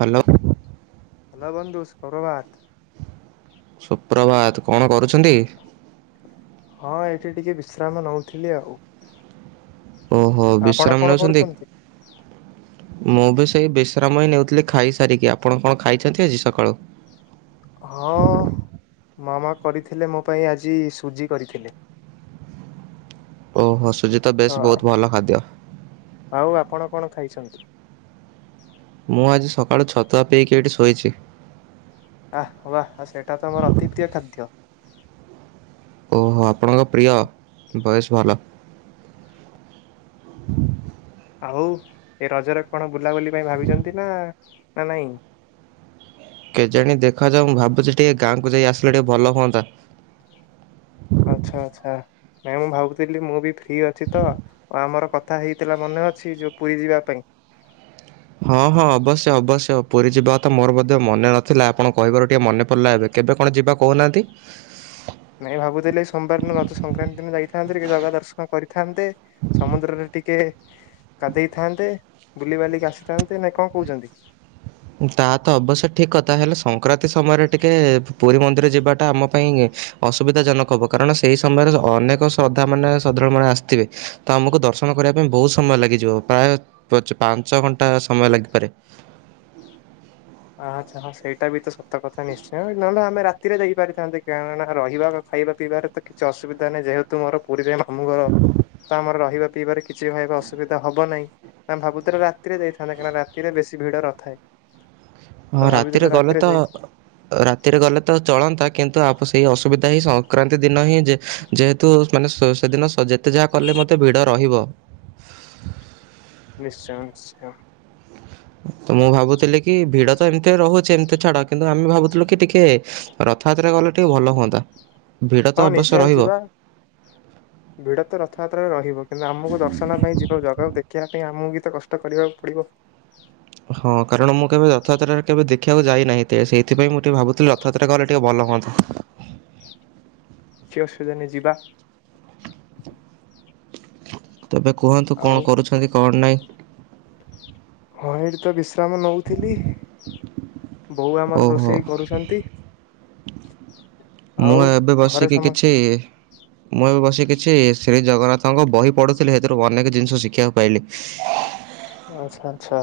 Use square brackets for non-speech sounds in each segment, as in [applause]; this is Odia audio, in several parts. ହାଲୋ। ହାଲୋ ବନ୍ଧୁ, ସୁପ୍ରଭାତ। ସୁପ୍ରଭାତ? କଣ କରୁଛନ୍ତି? ହଁ, ଏଇଠି ଟିକେ ବିଶ୍ରାମ ନୋଉଥିଲି ଆଉ। ଓହୋ, ଆପଣ ବିଶ୍ରାମ କଣ ନୋଉଚନ୍ତି? କରୁଛନ୍ତି? ମୁଁ ବି ସେଇ ବିଶ୍ରାମ ହିଁ ନେଉଥିଲି ଖାଇସାରିକି। ଆପଣ କଣ ଖାଇଛନ୍ତି ଆଜି ସକାଳୁ? ହଁ, ମାମା କରିଥିଲେ ମୋ ପାଇଁ ଆଜି, ସୁଜି କରି ଥିଲେ। ଓହୋ, ସୁଜି ତ ବେଶ୍ ହଁ ବୋହୁତ୍ ଭଲ ଖାଦ୍ୟ। ଆଉ ଆପଣ କଣ ଖାଇଛନ୍ତି? ମୁଁ ଆଜି ସକାଳୁ ଛତୁଆ ପିଇକି ଏଠି ଶୋଇଛି। ଆହାଃ ୱା, ଆଉ ସେଇଟା ତ ମୋର ଅତି ପ୍ରିୟ ଖାଦ୍ୟ। ଓହୋ, ଆପଣଙ୍କ ପ୍ରିୟ। ବେଶ୍ ଭଲ। ଆଉ, ଏ ରଜରେ କଣ ବୁଲାବୁଲି ପାଇଁ ଭାବିଛନ୍ତି ନା, ନା ନାଇଁ? କେଜାଣି ଦେଖା ଯାଉ। ମୁଁ ଭାବୁଛି ଟିକେ ଗାଁ କୁ ଯାଇକି ଆସିଲେ ଟିକେ ଭଲ ହୁଅନ୍ତା। ଆଛା ଆଛା। ନାଇଁ ମୁଁ ଭାବୁଥିଲି, ମୁଁ ବି ଫ୍ରି ଅଛି ତ ଆଉ ଆମର କଥା ହେଇଥିଲା, ମନେ ଅଛି, ଯୋଉ ପୁରୀ ଯିବା ପାଇଁ? ହଁ ହଁ, ଅବଶ୍ୟ ଅବଶ୍ୟ, ପୁରୀ ଯିବା କଥା ମୋର ମଧ୍ୟ ମନେ ନଥିଲା। ଆପଣ କହିବାରୁ ଟିକେ ମନେ ପଡିଲା ଏବେ। କେବେ କଣ ଯିବା କହୁ ନାହାନ୍ତି? ନାଇଁ ଭାବୁ ଥିଲି? ଏଇ ସୋମବାର ଦିନ ରଜ ସଂକ୍ରାନ୍ତି ଦିନ ଯାଇଥାନ୍ତେ। ଟିକେ ଜାଗା ଦର୍ଶନ କରିଥାନ୍ତେ। ସମୁଦ୍ରରେ ଟିକେ ଗାଧେଇଥାନ୍ତେ। ବୁଲିିବାଲିିକି ଆସିଥାନ୍ତେ। ନା କଣ କଉଚନ୍ତି? ତାହା ତ ଅବଶ୍ୟ ଠିକ୍ କଥା। ହେଲେ ସଂକ୍ରାନ୍ତି ସମୟରେ ଟିକେ ପୁରୀ ମନ୍ଦିର ଯିବା ଟା ଆମ ପାଇଁ ଅସୁବିଧା ଜନକ ହବ। କାରଣ ସେଇ ସମୟରେ ଅନେକ ଶ୍ରଦ୍ଧା ମାନେ ଶ୍ରଦ୍ଧାଳୁ ମାନେ ଆସି ଥିବେ। ତ ଆମୁ କୁ ଦର୍ଶନ କରିବା ପାଇଁ ବୋହୁତ୍ ସମୟ ଲାଗି ଯିବ। ପ୍ରାୟେ ପାଞ୍ଚ ପାଞ୍ଚ ଘଣ୍ଟା ସମୟ ଲାଗି ପାରେ। ଆହାଃ ଆଚ୍ଛା। ହଁ ସେଇଟା ବି ତ ସତ କଥା ନିଶ୍ଚୟ। ନହେଲେ ଆମେ ରାତିରେ ଯାଇ ପାରିଥାନ୍ତେ। କାରଣ ନା ହଁ ରହିବା ଖାଇବା ପିଇବାରେ ବି ତ କିଛି ଅସୁବିଧା ନାହିଁ। ଯେହେତୁ ମୋର ପୁରୀରେ ମାମୁଁ ଘର। ତ ଆମର ରହିବା ପିଇବାରେ କିଛି ଭାଇ ଏବେ ଅସୁବିଧା ହବ ନାହିଁ। ତ ଆମେ ଭାବୁଥିଲେ ରାତିରେ ଯାଇଥାନ୍ତେ। କାହିଁକି ନା ରାତିରେ ବେଶୀ ଭିଡ଼ ନ ଥାଏ। ହଁ ରାତିରେ ଗଲେ ତ ଯାଇ ରାତିରେ ଗଲେ ତ ଚଳନ୍ତା। କିନ୍ତୁ ଆପ୍ ସେଇ ଅସୁବିଧା ହିଁ ସଂକ୍ରାନ୍ତି ଦିନ ହିଁ ଯେ ଯେହେତୁ ମାନେ ସ ସେଦିନ ସଜ୍ ଯେତେ ଯାହା କଲେ ମଧ୍ୟ ଭିଡ଼ ରହିବ। ନିଶ୍ଚୟ ନିଶ୍ଚୟ। ତ ମୁଁ ଭାବୁଥିଲି କି ଭିଡ଼ ତ ଏମିତି ରହୁଚି। ସେମିତି ଛାଡ଼ କିନ୍ତୁ ଆମେ ଭାବୁଥିଲୁ କି? ଟିକେ ରଥ ଯାତ୍ରାରେ ଗଲେ ଟିକେ ଭଲ ହୁଅନ୍ତା। ଭିଡ଼ ତ ହଁ ଅବଶ୍ୟ ନିଶ୍ଚୟ ରହିବ। ଯିବା। ଭିଡ଼ ତ ରଥ ଯାତ୍ରାରେ ରହିବ। କିନ୍ତୁ ଆମୁକୁ ଦର୍ଶନ ପାଇଁ ଯିବା। ଜଗାକୁ ଦେଖିବା ପାଇଁ ଆମକୁ ବି ତ କଷ୍ଟ କରିବାକୁ ପଡ଼ିବ। ହଁ। କାରଣ ମୁଁ କେବେ ରଥ ଯାତ୍ରାରେ କେବେ ଦେଖିବାକୁ ଯାଇ ନାହିଁ। ଯେ ସେଇଥିପାଇଁ ମୁଁ ଟିକେ ଭାବୁଥିଲି। ରଥ ଯାତ୍ରାରେ ଗଲେ ଟିକେ ଭଲ ହୁଅନ୍ତା। କିଛି ଅସୁବିଧା ନାହିଁ ଯିବା। ତେବେ କୁହନ୍ତୁ ଆଉ କଣ କରୁଛନ୍ତି କଣ ନାହିଁ? ହଁ ଏଇଠି ତ ବିଶ୍ରାମ ନୋଉଥିଲି। ବୋଉ ଆମର ଓହୋ। ରୋଷେଇ କରୁଛନ୍ତି। ମୁଁ ଆଉ ଏବେ ଘରେ ବସି କି ସମସ୍ତେ କିଛି ମୁଁ ଏବେ ବସି କି କିଛି ଶ୍ରୀ ଜଗନ୍ନାଥଙ୍କ ବହି ପଢ଼ୁଥିଲି। ହେଥିରୁ ଅନେକ ଜିନିଷ ଶିଖିବାକୁ ପାଇଲି। [inaudible] ଆଚ୍ଛା ଆଚ୍ଛା।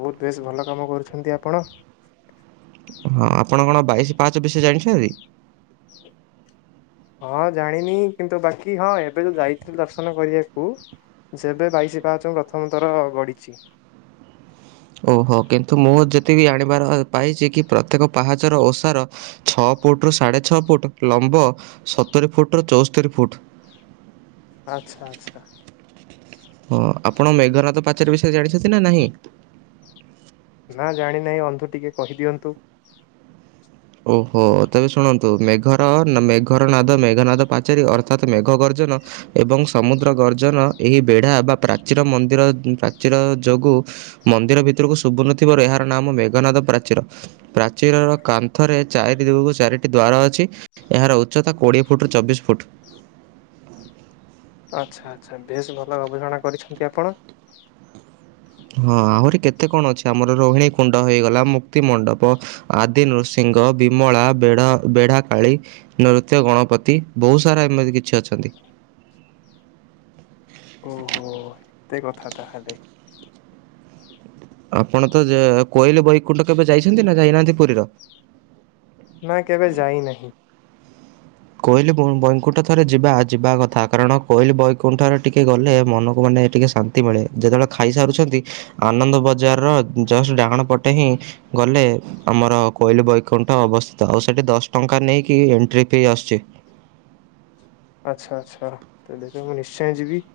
ବୋହୁତ୍ ବେଶ୍ ଭଲ କାମ କରୁଛନ୍ତି ଆପଣ। ହଁ। ଆପଣ କଣ ବାଇଶି ପାହାଚ ବିଷୟରେ ଜାଣିଛନ୍ତି? ହଁ। ଜାଣିନି କିନ୍ତୁ ବାକି ହଁ ଏବେ ତ ଯାଇଥିଲି ଦର୍ଶନ କରିବାକୁ ସେବେ ବାଇଶି ପାହାଚ ପ୍ରଥମ ଥର ଗଡ଼ିଛି। ଓହୋଃ। କିନ୍ତୁ ମୁଁ ଯେତିକି ଆଣିବାର ପାଇଛି କି ପ୍ରତ୍ୟେକ ପାହାଚର ଓସାର ଛଅ ଫୁଟ୍ ରୁ ସାଢ଼େ ଛଅ ଫୁଟ୍। ଲମ୍ବ ସତୁରୀ ଫୁଟ୍ ରୁ ଚଉସ୍ତରୀ ଫୁଟ୍। ଆଚ୍ଛା ଆଚ୍ଛା। ହଁ। ଆପଣ ମେଘନାଦ ପାଚେରୀ ବିଷୟରେ ଜାଣିଛନ୍ତି ନା ନାହିଁ? ନା ଜାଣିନେଇ ବନ୍ଧୁ ଟିକେ କହି ଦିଅନ୍ତୁ। ଓହୋ ତେବେ ଶୁଣନ୍ତୁ ମେଘର ନା ମେଘର ନାଦ ମେଘ ନାଦ ପାଚେରୀ ଅର୍ଥାତ ମେଘ ଗର୍ଜନ ଏବଂ ସମୁଦ୍ର ଗର୍ଜନ ଏହି ବେଢା ବା ପ୍ରାଚୀର ମନ୍ଦିର ଉଁ ପ୍ରାଚୀର ଯୋଗୁଁ ମନ୍ଦିର ଭିତରକୁ ଶୁଭୁନଥିବାରୁ ଏହାର ନାମ ମେଘନାଦ ପ୍ରାଚୀର। ପ୍ରାଚୀରର କା ଥରେ ଚାରିଟି ଦିଗକୁ ଚାରିଟି ଦ୍ୱାର ଅଛି। ଏହାର ଉଚ୍ଚତା କୋଡ଼ିଏ ଫୁଟରୁ ଚବିଶ ଫୁଟ୍। ଆଚ୍ଛା ଆଚ୍ଛା ବେଶ ଭଲ ଗବେଷଣା କରିଛନ୍ତି ଆପଣ। ହଁ ଆହୁରି କେତେ କଣ ଅଛି ଆମର ରୋହିଣୀ କୁଣ୍ଡ, ହେଇଗଲା ମୁକ୍ତିମଣ୍ଡପ, ଆଦି ନୃସିଂଙ୍ଘ, ବିମଳା, ବେଢା ବେଢା କାଳୀ, ନୃତ୍ୟ ଗଣପତି। ବହୁତ ସାରା ଏମିତି କିଛି ଅଛନ୍ତି। ଓହୋ ଏତେ କଥା ତାହାଲେ। ଆପଣ ତ ଯେ କୋଇଲି ବୈକୁଣ୍ଠ କେବେ ଯାଇଛନ୍ତି ନା ଯାଇନାହାନ୍ତି ପୁରୀର? ନା କେବେ ଯାଇନାହିଁ। କୋଇଲି ବୈଇଁ ବୈକୁଣ୍ଠ ଥରେ ଯିବା ଯିବା କଥା। କାରଣ କୋଇଲି ବୈକୁଣ୍ଠରେ ଟିକେ ଗଲେ ମନକୁ ମାନେ ଟିକେ ଶାନ୍ ନ୍ତି ମିଳେ। ଯେତେବେଳେ ଖାଇସାରୁଛନ୍ତି, ଆନନ୍ଦ ବଜାରର ଜଷ୍ଟ ଡାହାଣ ପଟେ ହିଁ ଗଲେ, ଆମର କୋଇଲି ବୈକୁଣ୍ଠ ଅବସ୍ଥିତ। ଆଉ ସେଠି ଦଶ ଟଙ୍କା ନେଇକି ଏଣ୍ଟଟ୍ରୀ ଫି ଆସୁଚି। ଆଚ୍ଛା ଆଛା, ତେବେ ତ ମୁଁ ନିଶ୍ଚୟ ଯିବି।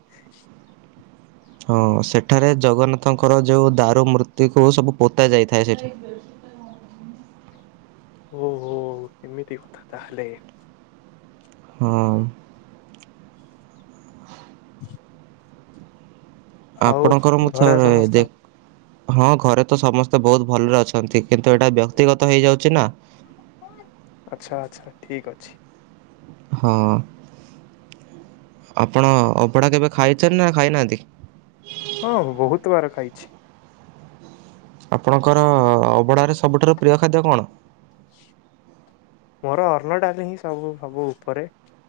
ହଁ ସେଠାରେ ଜଗନ୍ନାଥଙ୍କର ଯେଉଁ ଦାରୁ ମୂର୍ତ୍ତିକୁ ସବୁ ପୋତା ଯାଇଥାଏ ସେଠି। ଓହୋ ଏମିତି କଥା ତାହେଲେ। ହଁ। [inaudible] ଆଉ ଆପଣଙ୍କର ମୁଁ ଘରେ ଥରେ ସମସ୍ତ ଦେ ହଁ ଘରେ ତ ସମସ୍ତେ ବୋହୁତ୍ ଭଲରେ ଅଛନ୍ତି। କିନ୍ତୁ ଏଇଟା ବ୍ୟକ୍ତିଗତ ହେଇଯାଉଚି ନା। ଆଚ୍ଛା ଆଚ୍ଛା ଠିକ୍ ଅଛି। ହଁ। ଆପଣ ଅବଡ଼ା କେବେ ଖାଇଚନ୍ତି ନା ଖାଇନାହାନ୍ତି? ହଁ ବୋହୁତ୍ ବାର୍ ଖାଇଛି। ଆପଣଙ୍କର ଅବଡ଼ାରେ ସବୁଠାରୁ ପ୍ରିୟ ଖାଦ୍ୟ କଣ? ମୋର ଅର୍ଣ୍ଣଡାଲି ହିଁ ସବୁ ସବୁ ଉପରେ।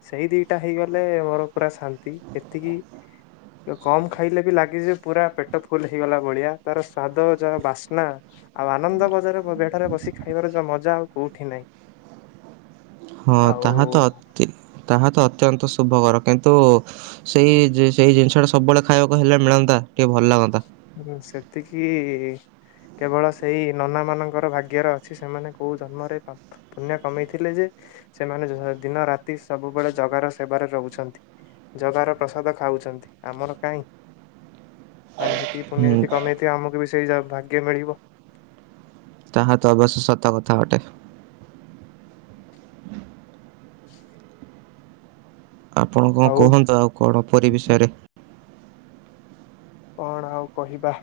ସେଇ ଦିଇଟା ହେଇଗଲେ ମୋର ପୁରା ଶାନ୍ତି। ଏତିକି କମ୍ ଖାଇଲେ ବି ଲାଗେଯେ ପୁରା ପେଟ ଫୁଲ୍ ହେଇଗଲା ଭଳିଆ। ତାର ସ୍ଵାଦ ଯାହା ବାସ୍ନା ଆଉ ଆନନ୍ଦ ବଜାର ବ ବେଢାରେ ବସିି ଖାଇବାର ଯୋଉ ମଜା ଆଉ କୋଉଠି ନାହିଁ। ହଁ ଆଉ ତାହା ଅତି- ତାହା ତ ଅତ୍ୟନ୍ତ ଶୁଭକର। କିନ୍ତୁ ସେଇ ଜି ସେଇ ଜିନିଷ ଟା ସବୁବେଳେ ଖାଇଆକୁ ହେଲେ ମିଳନ୍ତା ଟିକେ ଭଲ ଲାଗନ୍ତା। ହୁଁ ସେତିକି କେବଳ ସେଇ ନନାମାନଙ୍କର ଭାଗ୍ୟରେ ଅଛି। ସେମାନେ କୋଉଁ ଜନ୍ମରେ ପା ପୁଣ୍ୟ କମେଇଥିଲେ ଯେ, ସେମାନେ ଜ ଦିନ ରାତି ସବୁବେଳେ ଜଗାର ସେବାରେ ରହୁଛନ୍ତି। ଜଗାର ପ୍ରସାଦ ଖାଉଚନ୍ତି ଆମର କାହିଁ? ଆମେ ହେ ଏତିକି ପୁଣ୍ୟ ହୁଁ ଯଦି କମେଇଥିଆ ଆମକୁ ବି ସେଇ ଯା ଭାଗ୍ୟ ମିଳିବ। ତାହା ତ ଅବଶ୍ୟ ସତ କଥା ଅଟେ। [inaudible] ଆପଣ କଣଁ କୁହନ୍ତୁ ଆଉ କଣଁ ପୁରୀ ବିଷୟରେ? କଣ ଆଉ କହିବା?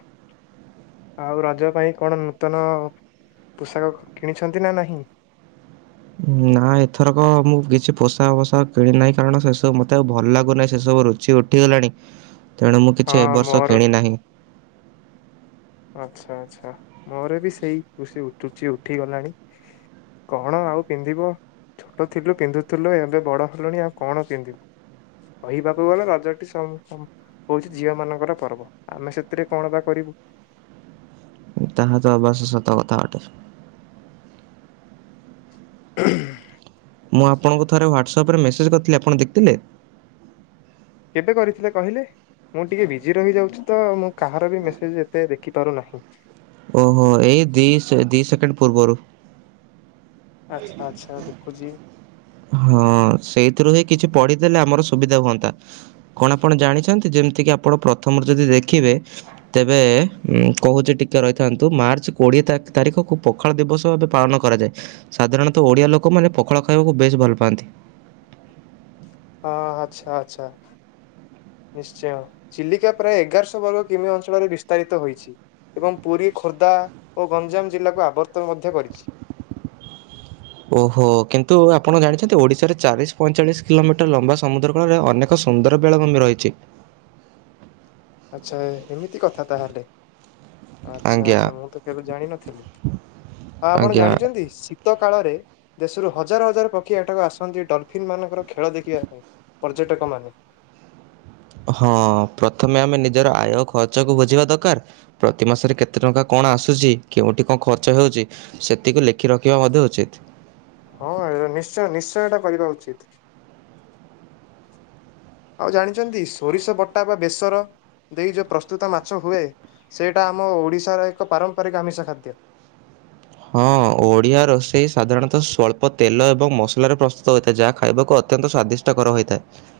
ଆଉ ରଜ ପାଇଁ କଣ ନୂତନ ପୋଷାକ କିଣିଛନ୍ତି ନା ନାହିଁ? ନା ଏଥରକ ମୁଁ କିଛି ପୋଷାକ ଫୋଷାକ କିଣି ନାହିଁ। କାରଣ ସେସବୁ ମତେ ଆଉ ଭଲ୍ ଲାଗୁନାହିଁ ସେସବୁ ରୁ ସେ ଉଠିଗଲାଣି। ତେଣୁ ମୁଁ ହଁ କିଛି ଏବର୍ଷ ମୋର କିଣି ନାହିଁ। ଆଚ୍ଛା ଆଚ୍ଛା, ମୋର ବି ସେଇ ରୁଷି ଉଠିଚି ଉଠିଗଲାଣି। କଣ ଆଉ ପିନ୍ଧିବ? ଛୋଟ ଥିଲୁ ପିନ୍ଧୁଥିଲୁ। ଏବେ ବଡ଼ ହେଲଣି ଆଉ କଣ ପିନ୍ଧିବୁ? କହିବାକୁ ଗଲେ ରଜଟି ସମୁ ସ ହୋଉଛି ଝିଅ ମାନଙ୍କର ପର୍ବ। ଆମେ ସେଥିରେ କଣ ବା କରିବୁ। ତାହା ତ ଅବାଶ୍ୟ ସତ କଥା ଅଟେ। ହୁଁ [unintelligible] ମୁଁ ଆପଣଙ୍କୁ ଥରେ ହ୍ୱାଟ୍ସ୍ ସପ୍ ରେ ମେସେଜ୍ କରିଥିଲି, ଆପଣ ଦେଖିଥିଲେ? କେବେ କରିଥିଲେ କହିଲେ? ମୁଁ ଟିକେ ବିଜି ରହିଯାଉଛି ତ, ମୁଁ କାହାର ବି ମେସେଜ୍ ଏତେ ଦେଖିପାରୁନାହିଁ। ଓହୋ। ଏଇ ଦି ସେକ୍-ଦି ସେକେଣ୍ଡ ପୂର୍ବରୁ। ଆଚ୍ଛା ଆଚ୍ଛା, ଦେଖୁଛି। ହଁ, ସେଇଥିରୁ ହିଁ କିଛି ପଢିଦେଲେ ଆମର ସୁବିଧା ହୁଅନ୍ତା। କଣ ଆପଣ ଜାଣିଛନ୍ତି ଯେମିତି କିି ଆପଣ ପ୍ରଥମରୁ ଯଦି ଦେଖିବେ ତେବେ କହୁଛି ଟିକେ ରହିଥାନ୍ତୁ ମାର୍ଚ୍ଚ କୋଡ଼ିଏ ତାକ ତାରିଖ କୁ ପ ଖାଳ ଦିବସ ଭାବେ ପାଳନ କରାଯାଏ। ସାଧାରଣତଃ ଓଡ଼ିଆ ଲୋକମାନେ ପଖାଳ ଖାଇବାକୁ ବେଶ୍ ଭଲ ପାଆନ୍ତି। ହଁ, ଆଚ୍ଛା ଆଚ୍ଛା। ନିଶ୍ଚୟ ଚିଲିକା ପ୍ରାୟ ଏଗାରଶହ ବର୍ଗ କିମି ଅଞ୍ଚଳରେ ବିସ୍ତାରିତ ହୋଇଛି। ଏବଂ ପୁରୀ ଖୋର୍ଦ୍ଧା ଓ ଗଞ୍ଜାମ ଜିଲ୍ଲାକୁ ଆବର୍ତ୍ତନ ମଧ୍ୟ କରିଛି। ଓହୋ କିନ୍ତୁ ଆପଣ ଜାଣିଛନ୍ତି ଓଡ଼ିଶାରେ ଚାଳିଶି ପଇଁଚାଳିଶି କିଲୋମିଟର ଲମ୍ବା ସମୁଦ୍ର କଳରେ ଅନେକ ଏକ ସୁନ୍ଦର ବେଳାଭୂମି ରହିଛି। ଆଚ୍ଛା ହେମିତି କଥା ତାହେଲେ ଆଚ୍ଛା ଆଜ୍ଞା ଆଚ୍ଛା ମୁଁ ତ କେବେ ଜାଣିନଥିଲି। ଆପଣ ଆଜ୍ଞା ଜାଣିଛନ୍ତି ଶି ସିତ କାଳରେ ଦେଶରୁ ହଜାର ହଜାର ପକ୍ଷୀ ଏଠାକୁ ଆସନ୍ତି ଡଲଫିନ୍ ମାନଙ୍କର ଖେଳ ଦେଖିବା ପାଇଁ। ପର୍ଯ୍ୟଟକ ମାନେ। ହଁ, ପ୍ରଥମେ ଆମେ ନିଜର ଆୟ ଖର୍ଚ୍ଚକୁ ବୁଝିବା ଦରକାର ପ୍ରତି ମାସରେ କେତେ ଟଙ୍କା କଣ ଆସୁଛି କେଉଁଠି କଣ ଖର୍ଚ୍ଚ ହେଉଛି ସେତିକି ଲେଖି ରଖିବା ମଧ୍ୟ ଉଚିତ୍। ହଁ ଏ ନିଶ୍ଚୟ ନିଶ୍ଚୟ ଏଟା କରିବା ଉଚିତ୍। ଆଉ ଜାଣିଛନ୍ତି ସୋରିଷ ବଟା ବା ବେସର ଦେଇ ଯେଉଁ ପ୍ରସ୍ତୁତ ମାଛ ହୁଏ ସେଇଟା ଆମ ଓଡ଼ିଶାର ଏକ ପାରମ୍ପରିକ ଆମିଷ ଖାଦ୍ୟ। ହଁ, ଓଡ଼ିଆ ରୋଷେଇ ସାଧାରଣତଃ ସ୍ୱଳ୍ପ ତେଲ ଏବଂ ମସଲାରେ ପ୍ରସ୍ତୁତ ହୋଇଥାଏ ଯାହା ଖାଇବାକୁ ଅତ୍ୟନ୍ତ ସ୍ଵାଦିଷ ଷ୍ଟକର ହୋଇଥାଏ।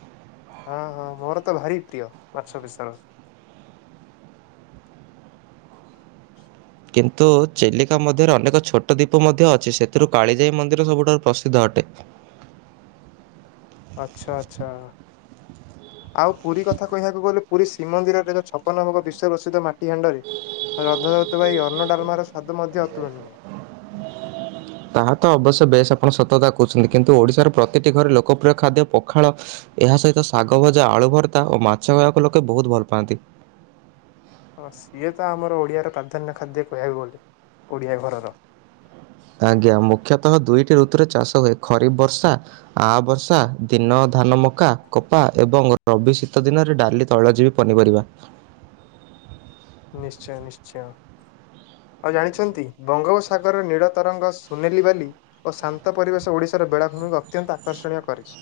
ହଁ ହଁ ମୋର ତ ଭାରି ପ୍ରିୟ ମାଛ ବେସର। [inaudible] କିନ୍ତୁ ଚେଲିକା ମଧ୍ୟରେ ଅନେକ ଛୋଟ ଦ୍ୱୀପ ମଧ୍ୟ ଅଛି ସେଥିରୁ କାଳିଜାଇ ମନ୍ଦିର ସବୁଠାରୁ ପ୍ରସିଦ୍ଧ ଅଟେ। ଆଚ୍ଛା ଆଚ୍ଛା। [inaudible] ଆଉ ପୁରୀ କଥା କହିବାକୁ ଗଲେ ପୁରୀ ଶ୍ରୀମନ୍ଦିରରେ ଛପନ ଭୋଗ ବିଶ୍ୱ ପ୍ରସିଦ୍ଧ ମାଟି ହାଣ୍ଡରେ ରଧ ଦଉଥିବା ଏଇ ଅର୍ଣ୍ଣ ଡାଲ୍ମାର ସ୍ଵାଦ ମଧ୍ୟ ଅତୁଳନୀୟ। ତାହା ତ ଅବଶ୍ୟ ବେଶ୍ ଆପଣ ସତତା କହୁଛନ୍ତି। କିନ୍ତୁ, ଓଡ଼ିଶାର ପ୍ରତିଟି ଘରେ ଲୋକପ୍ରିୟ ଖାଦ୍ୟ ପଖାଳ ଏହା ସହିତ ଶାଗ ଭଜା ଆଳୁ ଭର୍ତ୍ତା ଓ ମାଛ ଖାଇବାକୁ ଲୋକେ ବହୁତ୍ ଭଲ ପାଆନ୍ତି। ହଁ, ସିଏ ତ ଆମର ଓଡ଼ିଆର ପ୍ରାଧାନ୍ୟ ଖାଦ୍ୟ କହିବାକୁ ଗଲେ ଓଡ଼ିଆ ଘରର। ଆଜ୍ଞା, ମୁଖ୍ୟତଃ ଦୁଇଟି ଋତୁରେ ଚାଷ ହୁଏ ଖରିଫ୍ ବର୍ଷା ଆ ବର୍ଷା ଦିନ ଧାନ, ମକା, କପା ଏବଂ ରବି ଶୀତ ଦିନରେ ଡାଲି ତୈଳ ଜୀବି, ପନିପରିବା। ନିଶ୍ଚୟ ନିଶ୍ଚୟ। ଆଉ ଜାଣିଛନ୍ତି ବଙ୍ଗୋପସାଗର ନୀଳ ତରଙ୍ଗ ସୁନେଲି ବାଲି ଓ ଶାନ୍ତ ପରିବେଶ ଓଡିଶାର ବେଳାଭୂମିକୁ ଅତ୍ୟନ୍ତ ଆକର୍ଷଣୀୟ କରିଛି।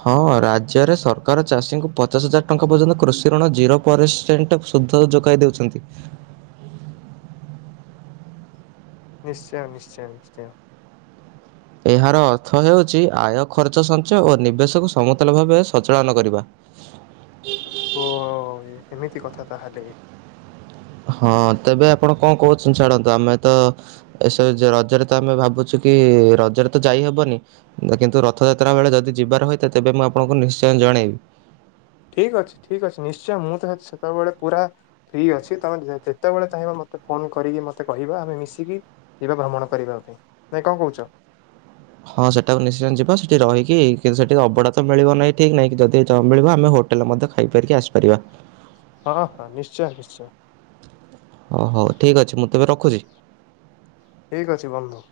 ହଁ, ରାଜ୍ୟରେ ସରକାର ଚାଷୀଙ୍କୁ ପଚାଶ ହଜାର ଟଙ୍କା ପର୍ଯ୍ୟନ୍ତ କୃଷିଋଣ ଜିରୋ ପରସେଣ୍ଟ ସୁଧତା ଯୋଗାଇ ଦେଉଛନ୍ତି। ନିଶ୍ଚୟ ନିଶ୍ଚୟ ନିଶ୍ଚୟ। ଏହାର ଅର୍ଥ ହେଉଛି ଆୟ ଖର୍ଚ୍ଚ ସଞ୍ଚୟ ଓ ନିବେଶକୁ ସମତଲ ଭାବେ ସଚାଳନ କରିବା। ଓ ଏମିତି କଥା ତାହାଲେ। ହଁ, ତେବେ ଆପଣ କଣ କହୁଛନ୍ତି ଛାଡ଼ନ୍ତୁ ଆମେ ତ ଏସଜ ରଜରେ ତ ଆମେ ଭାବୁଛୁ କି ରଜରେ ତ ଯାଇହବନି କିନ୍ତୁ ରଥଯାତ୍ରା ବେଳେ ଯଦି ଯିବାର ହୋଇଥାଏ ତେବେ ମୁଁ ଆପଣଙ୍କୁ ନିଶ୍ଚୟ ଜଣେଇବି। ଠିକ୍ ଅଛି ଠିକ୍ ଅଛି ନିଶ୍ଚୟ ମୁଁ ତ ସେତେବେଳେ ପୁରା ଫ୍ରି ଅଛି ତମେ ଯେତେବେଳେ ଚାହିଁବ ମୋତେ ଫୋନ୍ କରିକି ମୋତେ କହିବ ଆମେ ମିଶିକି ଯିବା ଭ୍ରମଣ କରିବା ପାଇଁ ନାଇଁ କଣ କହୁଚ? ହଁ ସେଟା ନିଶ୍ଚୟ ଯିବା ସେଠି ରହିକି କିନ୍ତୁ ସେଠି ଅବଢ଼ାତ ମିଳିବ ନାହିଁ ଠିକ୍ ନାଇଁ ଯଦି ନମିଳିବ ଆମେ ହୋ ହୋଟେଲ୍ ମଧ୍ୟ ଖାଇପାରିକି ଆସିପାରିବା। ହଁ ହଁ ନିଶ୍ଚୟ ନିଶ୍ଚୟ। ହଉ ହଉ ଠିକ୍ ଅଛି ମୁଁ ତେବେ ରଖୁଚି! ଠିକ୍ ଅଛି ବନ୍ଧୁ।